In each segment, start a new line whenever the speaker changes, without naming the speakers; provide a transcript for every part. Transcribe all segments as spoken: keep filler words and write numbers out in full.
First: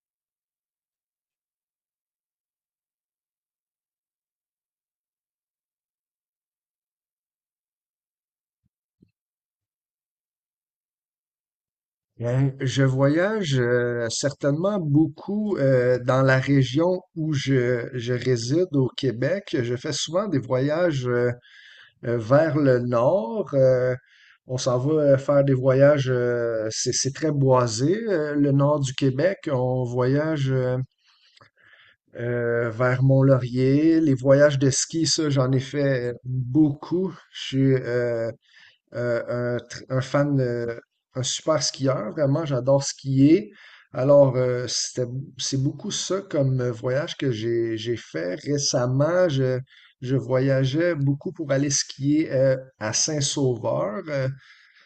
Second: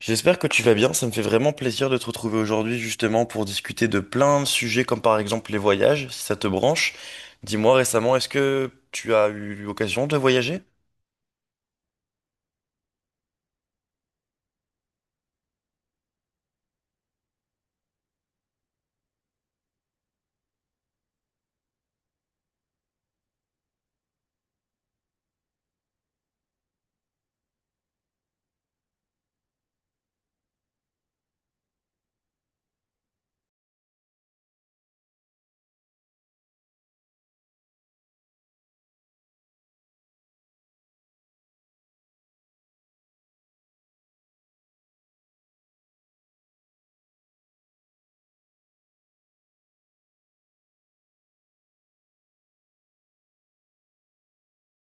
J'espère que tu vas bien, ça me fait vraiment plaisir de te retrouver aujourd'hui justement pour discuter de plein de sujets comme par exemple les voyages, si ça te branche. Dis-moi récemment, est-ce que tu as eu l'occasion de voyager?
Hein, je voyage euh, certainement beaucoup euh, dans la région où je, je réside au Québec. Je fais souvent des voyages euh, euh, vers le nord. Euh, on s'en va euh, faire des voyages, euh, c'est, c'est très boisé, euh, le nord du Québec. On voyage euh, euh, vers Mont-Laurier. Les voyages de ski, ça, j'en ai fait beaucoup. Je suis euh, euh, un, tr- un fan, euh, un super skieur, vraiment, j'adore skier. Alors, euh, c'était- c'est beaucoup ça comme euh, voyage que j'ai, j'ai fait récemment. Je, je voyageais beaucoup pour aller skier euh, à Saint-Sauveur. euh,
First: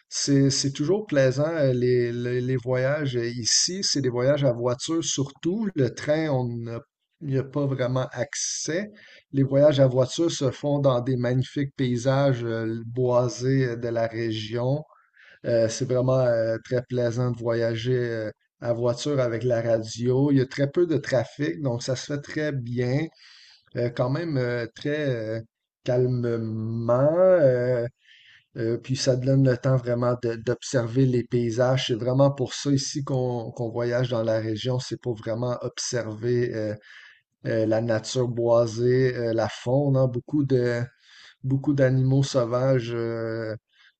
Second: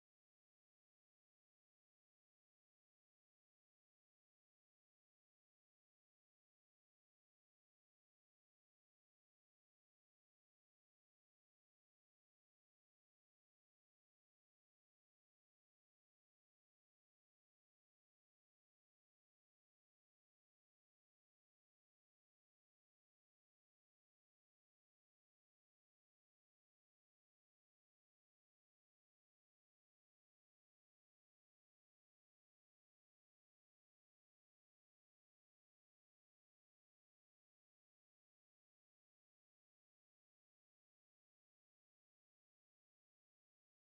c'est, C'est toujours plaisant, euh, les, les, les voyages euh, ici. C'est des voyages à voiture surtout. Le train, on n'a- n'y a pas vraiment accès. Les voyages à voiture se font dans des magnifiques paysages euh, boisés euh, de la région. Euh, c'est vraiment euh, très plaisant de voyager euh, à voiture avec la radio. Il y a très peu de trafic, donc ça se fait très bien. Euh, quand même euh, très euh, calmement. Euh, euh, puis ça donne le temps vraiment de- d'observer les paysages. C'est vraiment pour ça ici qu'on qu'on voyage dans la région, c'est pour vraiment observer euh, euh, la nature boisée, euh, la faune, hein. Beaucoup de beaucoup d'animaux sauvages euh,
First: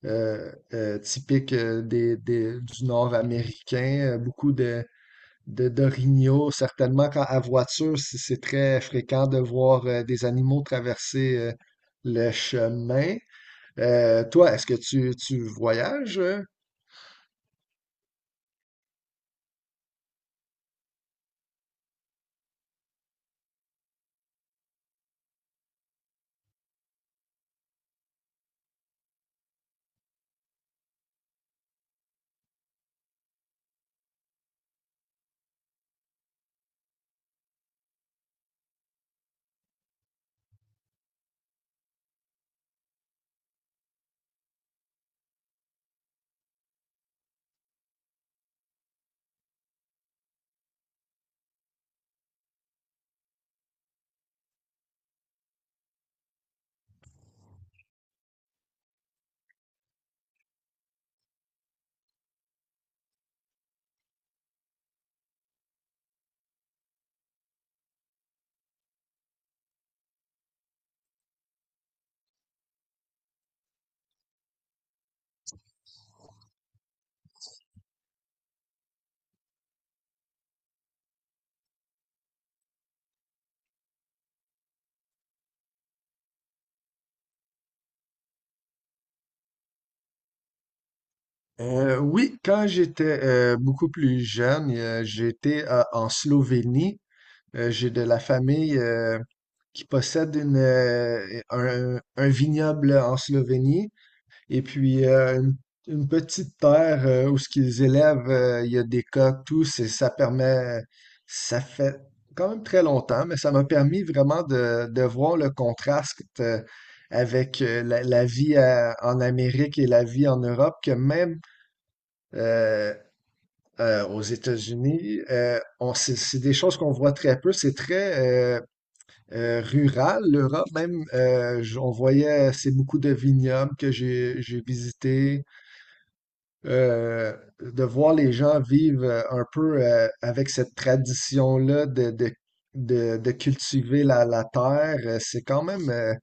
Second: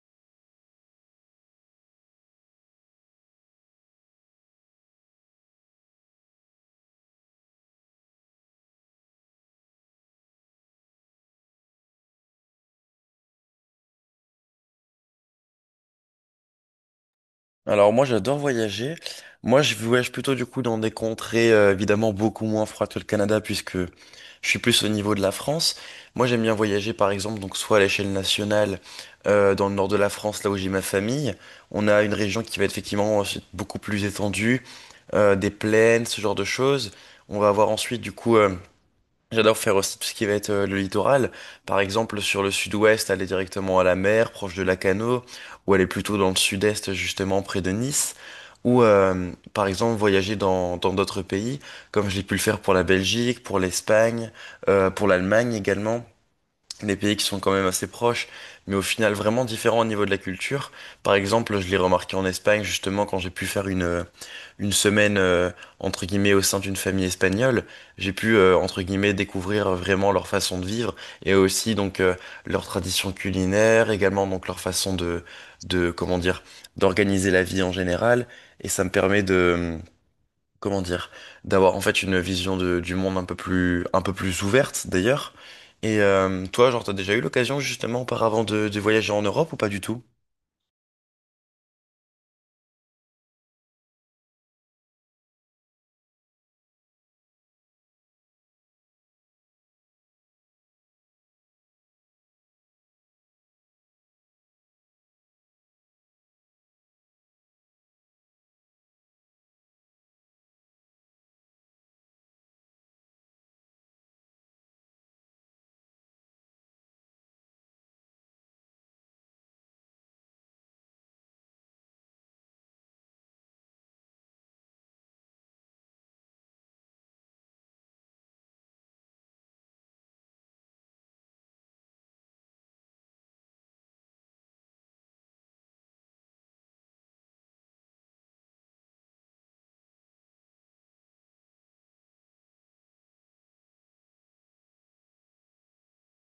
euh, euh, typiques euh, des, des- du nord américain, euh, beaucoup de de d'orignaux. Certainement, quand à voiture, c'est c'est très fréquent de voir euh, des animaux traverser euh, le chemin. Euh, toi, est-ce que tu, tu voyages?
Alors moi j'adore voyager. Moi je voyage plutôt du coup dans des contrées euh, évidemment beaucoup moins froides que le Canada puisque je suis plus au niveau de la France. Moi j'aime bien voyager par exemple donc soit à l'échelle nationale euh, dans le nord de la France là où j'ai ma famille. On a une région qui va être effectivement euh, beaucoup plus étendue. Euh, des plaines, ce genre de choses. On va avoir ensuite, du coup, euh, j'adore faire aussi tout ce qui va être euh, le littoral. Par exemple, sur le sud-ouest, aller directement à la mer, proche de Lacanau, ou aller plutôt dans le sud-est, justement, près de Nice. Ou, euh, par exemple, voyager dans dans d'autres pays, comme j'ai pu le faire pour la Belgique, pour l'Espagne, euh, pour l'Allemagne également, des pays qui sont quand même assez proches, mais au final vraiment différents au niveau de la culture. Par exemple, je l'ai remarqué en Espagne, justement, quand j'ai pu faire une, euh, une semaine, euh, entre guillemets, au sein d'une famille espagnole, j'ai pu, euh, entre guillemets, découvrir vraiment leur façon de vivre et aussi, donc, euh, leur tradition culinaire, également, donc, leur façon de, de, comment dire, d'organiser la vie en général. Et ça me permet de, comment dire, d'avoir en fait une vision de- du monde un peu plus, un peu plus ouverte d'ailleurs. Et euh, toi, genre, t'as déjà eu l'occasion justement auparavant de, de voyager en Europe ou pas du tout?
Euh, oui, quand j'étais euh, beaucoup plus jeune, euh, j'étais euh, en Slovénie. Euh, j'ai de la famille euh, qui possède une, euh, un, un vignoble en Slovénie. Et puis, euh, une, une petite terre euh, où ce qu'ils élèvent, euh, il y a des coques, tout, c'est- ça permet, ça fait quand même très longtemps, mais ça m'a permis vraiment de, de voir le contraste euh, avec euh, la, la vie à- en Amérique et la vie en Europe, que même euh, euh, aux États-Unis, euh, on, c'est c'est des choses qu'on voit très peu. C'est très euh, euh, rural, l'Europe même. Euh, j- on voyait, c'est beaucoup de vignobles que j'ai j'ai visités euh, de voir les gens vivre euh, un peu euh, avec cette tradition-là de, de, de, de cultiver la, la terre, euh, c'est quand même, euh,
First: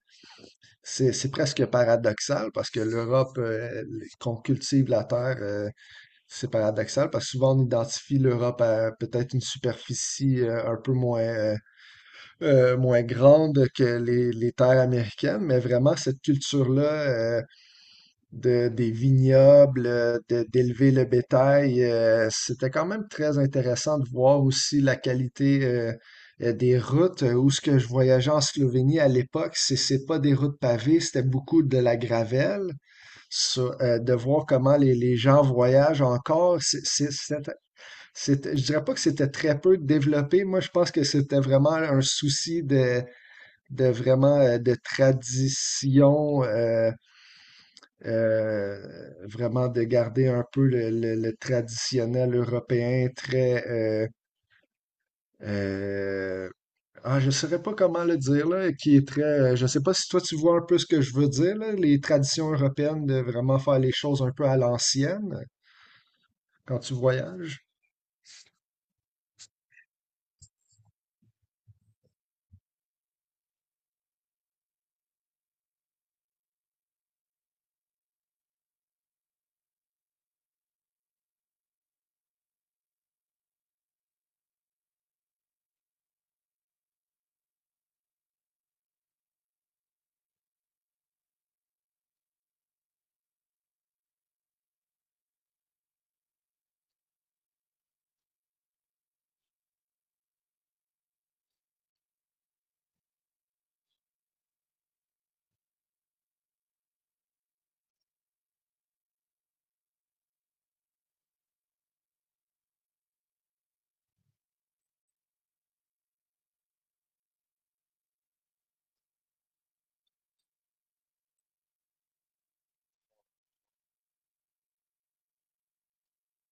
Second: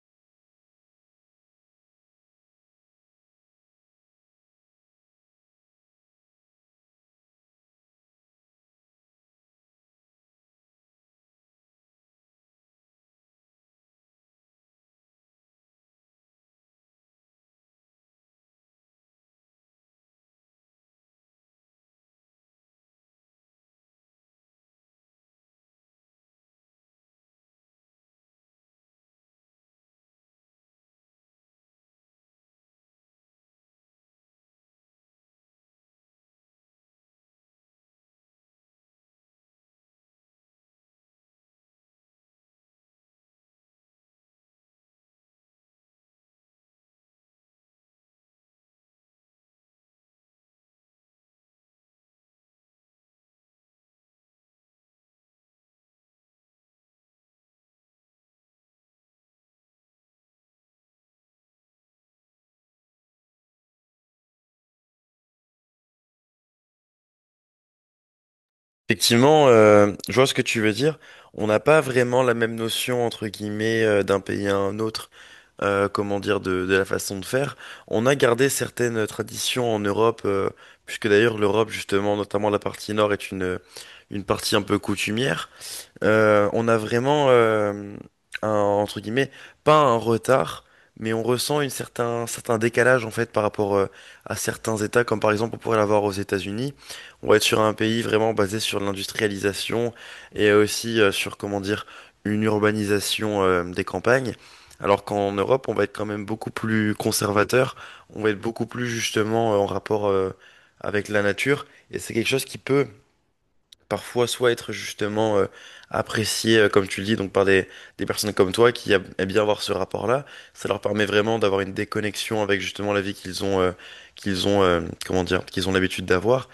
c'est, c'est presque paradoxal parce que l'Europe, euh, qu'on cultive la terre, euh, c'est paradoxal parce que souvent on identifie l'Europe à peut-être une superficie euh, un peu moins, euh, euh, moins grande que les, les terres américaines, mais vraiment cette culture-là, euh, de, des vignobles, euh, de- d'élever le bétail. Euh, c'était quand même très intéressant de voir aussi la qualité euh, euh, des routes. Euh, où ce que je voyageais en Slovénie à l'époque, c'est c'est pas des routes pavées, c'était beaucoup de la gravelle. Sur- euh, de voir comment les, les gens voyagent encore, c'est, c'est- c'était- c'était- je dirais pas que c'était très peu développé. Moi, je pense que c'était vraiment un souci de, de vraiment euh, de tradition. euh, euh, Vraiment de garder un peu le, le- le traditionnel européen très euh, euh, ah, je saurais pas comment le dire là, qui est très euh, je sais pas si toi tu vois un peu ce que je veux dire là, les traditions européennes de vraiment faire les choses un peu à l'ancienne quand tu voyages.
Effectivement, euh, je vois ce que tu veux dire. On n'a pas vraiment la même notion entre guillemets euh, d'un pays à un autre, euh, comment dire, de, de la façon de faire. On a gardé certaines traditions en Europe, euh, puisque d'ailleurs l'Europe justement, notamment la partie nord, est une une partie un peu coutumière. Euh, on a vraiment, euh, un, entre guillemets, pas un retard, mais on ressent une certain, un certain décalage en fait par rapport euh, à certains États, comme par exemple on pourrait l'avoir aux États-Unis. On va être sur un pays vraiment basé sur l'industrialisation et aussi euh, sur, comment dire, une urbanisation euh, des campagnes. Alors qu'en Europe, on va être quand même beaucoup plus conservateur, on va être beaucoup plus justement euh, en rapport euh, avec la nature, et c'est quelque chose qui peut parfois soit être justement euh, apprécié, euh, comme tu le dis, donc par des, des personnes comme toi qui a- aiment bien avoir ce rapport-là. Ça leur permet vraiment d'avoir une déconnexion avec justement la vie qu'ils ont, euh, qu'ils ont, euh, comment dire, qu'ils ont l'habitude d'avoir.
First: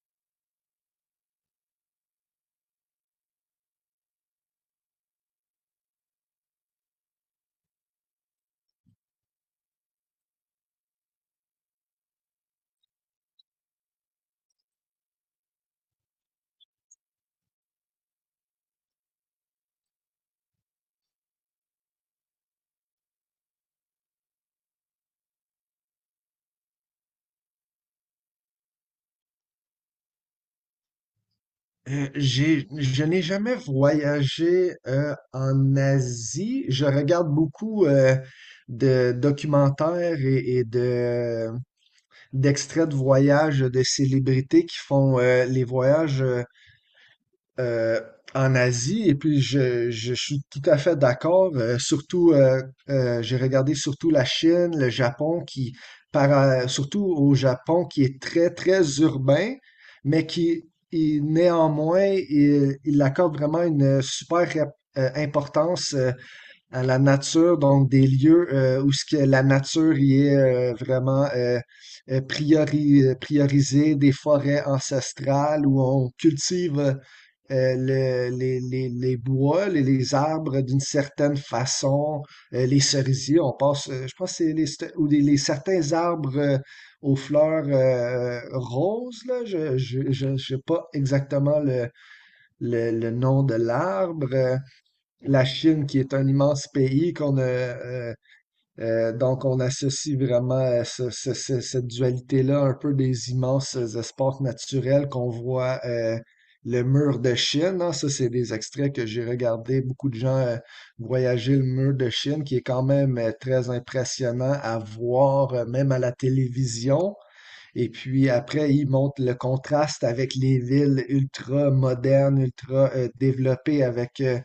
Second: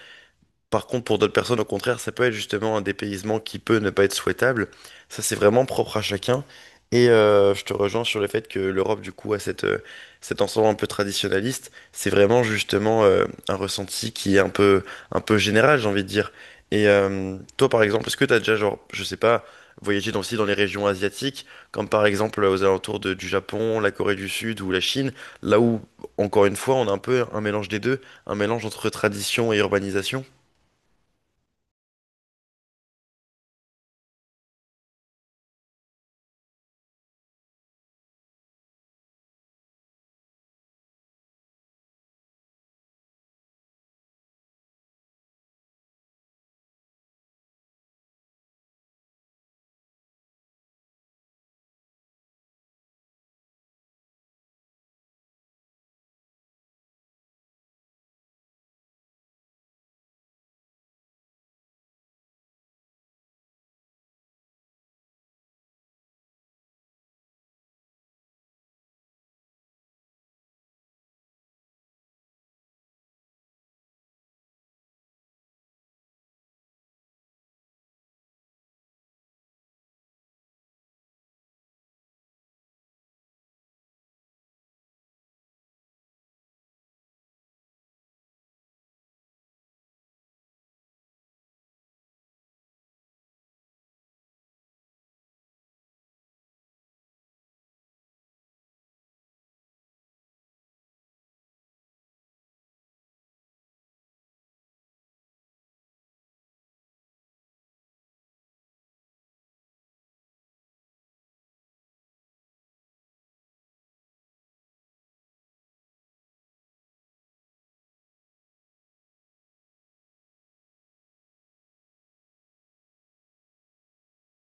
Par contre, pour d'autres personnes, au contraire, ça peut être justement un dépaysement qui peut ne pas être souhaitable. Ça, c'est vraiment propre à chacun. Et euh, je te rejoins sur le fait que l'Europe, du coup, a cette, euh, cet ensemble un peu traditionnaliste. C'est vraiment justement euh, un ressenti qui est un peu, un peu général, j'ai envie de dire. Et euh, toi, par exemple, est-ce que tu as déjà, genre, je sais pas, voyagé dans, aussi dans les régions asiatiques, comme par exemple euh, aux alentours de- du Japon, la Corée du Sud ou la Chine, là où, encore une fois, on a un peu un mélange des deux, un mélange entre tradition et urbanisation?
Euh, j'ai, je n'ai jamais voyagé euh, en Asie. Je regarde beaucoup euh, de documentaires et, et de d'extraits de voyages de célébrités qui font euh, les voyages euh, euh, en Asie. Et puis, je, je suis tout à fait d'accord. Euh, surtout, euh, euh, j'ai regardé surtout la Chine, le Japon, qui, par, euh, surtout au Japon, qui est très, très urbain, mais qui, il- néanmoins, il, il accorde vraiment une super rep- euh, importance euh, à la nature, donc des lieux euh, où ce que la nature y est euh, vraiment euh, euh, priori- euh, priorisée, des forêts ancestrales où on cultive euh, euh, le- les, les- les bois, les, les arbres d'une certaine façon, euh, les cerisiers, on passe, euh, je pense que c'est les, st- ou des- les certains arbres euh, aux fleurs euh, roses, là, je, je, je, je sais pas exactement le, le, le nom de l'arbre. Euh, la Chine, qui est un immense pays, qu'on a, euh, euh, donc on associe vraiment euh, ce- ce- ce- cette dualité-là un peu des immenses espaces naturels qu'on voit euh, le mur de Chine, hein. Ça, c'est des extraits que j'ai regardés. Beaucoup de gens euh, voyager le mur de Chine, qui est quand même euh, très impressionnant à voir, euh, même à la télévision. Et puis après, il montre le contraste avec les villes ultra modernes, ultra euh, développées, avec euh,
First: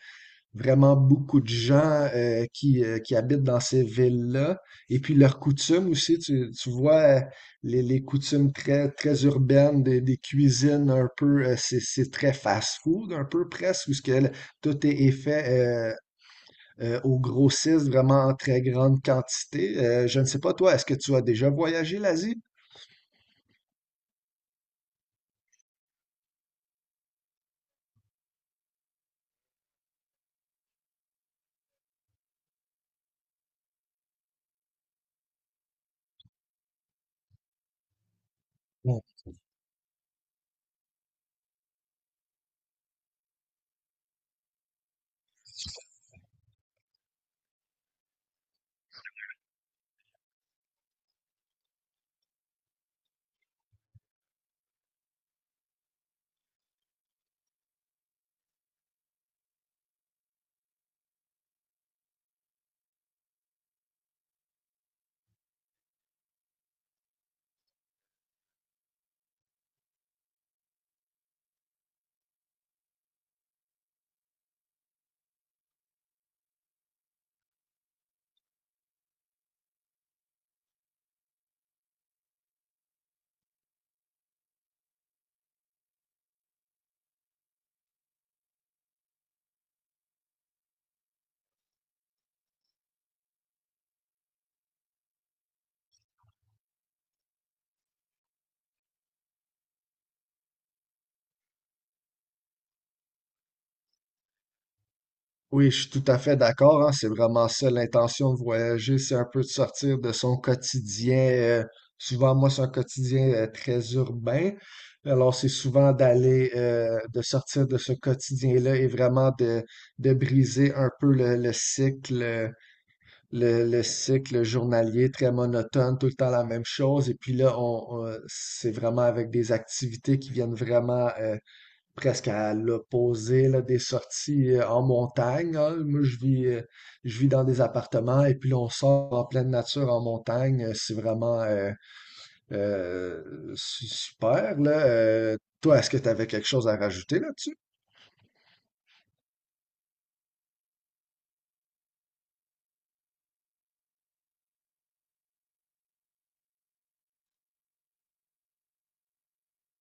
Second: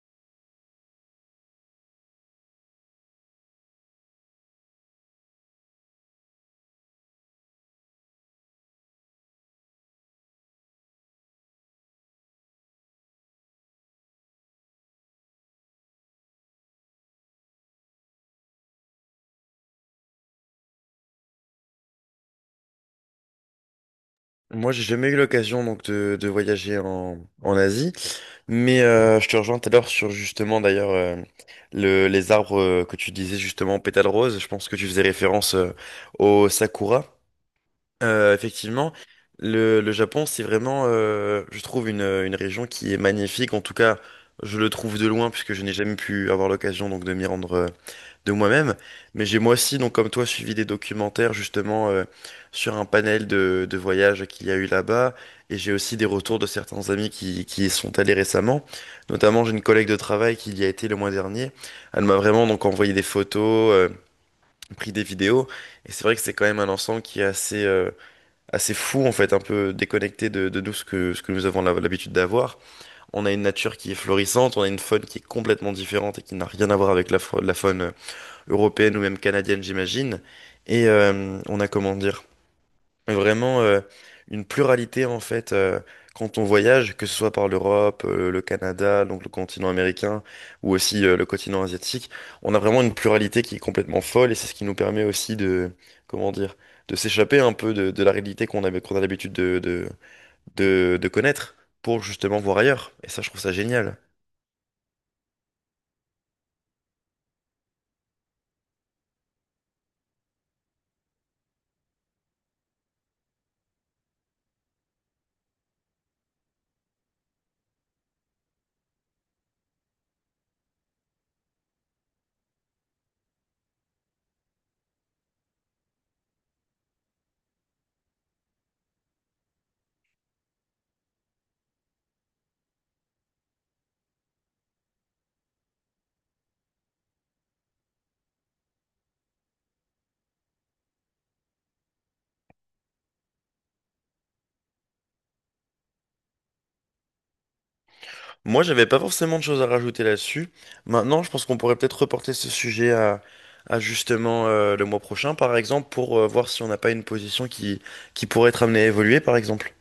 vraiment beaucoup de gens euh, qui, euh, qui habitent dans ces villes-là. Et puis leurs coutumes aussi, tu, tu vois euh, les, les coutumes très, très urbaines des, des cuisines un peu, euh, c'est, c'est très fast-food un peu presque, où ce que le- tout est, est fait euh, euh, aux grossistes vraiment en très grande quantité. Euh, je ne sais pas, toi, est-ce que tu as déjà voyagé l'Asie?
Moi, j'ai jamais eu l'occasion donc de, de voyager en, en Asie, mais euh, je te rejoins tout à l'heure sur justement d'ailleurs euh, le, les arbres euh, que tu disais justement pétales roses. Je pense que tu faisais référence euh, au sakura. Euh, effectivement, le, le Japon, c'est vraiment, euh, je trouve une, une région qui est magnifique. En tout cas, je le trouve de loin puisque je n'ai jamais pu avoir l'occasion donc de m'y rendre euh, de moi-même, mais j'ai moi aussi, donc comme toi, suivi des documentaires justement euh, sur un panel de, de voyages qu'il y a eu là-bas, et j'ai aussi des retours de certains amis qui, qui y sont allés récemment. Notamment, j'ai une collègue de travail qui y a été le mois dernier. Elle m'a vraiment donc envoyé des photos, euh, pris des vidéos, et c'est vrai que c'est quand même un ensemble qui est assez euh, assez fou en fait, un peu déconnecté de, de nous ce que ce que nous avons l'hab- l'habitude d'avoir. On a une nature qui est florissante, on a une faune qui est complètement différente et qui n'a rien à voir avec la, fa- la faune européenne ou même canadienne, j'imagine. Et euh, on a, comment dire, vraiment euh, une pluralité, en fait, euh, quand on voyage, que ce soit par l'Europe, euh, le Canada, donc le continent américain, ou aussi euh, le continent asiatique, on a vraiment une pluralité qui est complètement folle, et c'est ce qui nous permet aussi de, comment dire, de s'échapper un peu de, de la réalité qu'on avait, qu'on a l'habitude de, de, de, de connaître pour justement voir ailleurs. Et ça, je trouve ça génial.
Oui, je suis tout à fait d'accord, hein, c'est vraiment ça l'intention de voyager, c'est un peu de sortir de son quotidien. euh, Souvent, moi, c'est un quotidien euh, très urbain. Alors, c'est souvent d'aller, euh, de sortir de ce quotidien-là et vraiment de, de briser un peu le, le cycle, euh, le, le cycle journalier très monotone, tout le temps la même chose. Et puis là, on, on- c'est vraiment avec des activités qui viennent vraiment euh, presque à l'opposé là, des sorties euh, en montagne, hein. Moi, je vis, euh, je vis dans des appartements et puis là, on sort en pleine nature en montagne. Euh, C'est vraiment euh, euh, su- super, là. Euh, toi, est-ce que tu avais quelque chose à rajouter là-dessus?
Moi, j'avais pas forcément de choses à rajouter là-dessus. Maintenant, je pense qu'on pourrait peut-être reporter ce sujet à, à justement euh, le mois prochain, par exemple, pour euh, voir si on n'a pas une position qui, qui pourrait être amenée à évoluer, par exemple.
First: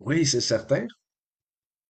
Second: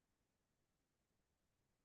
Oui, c'est certain.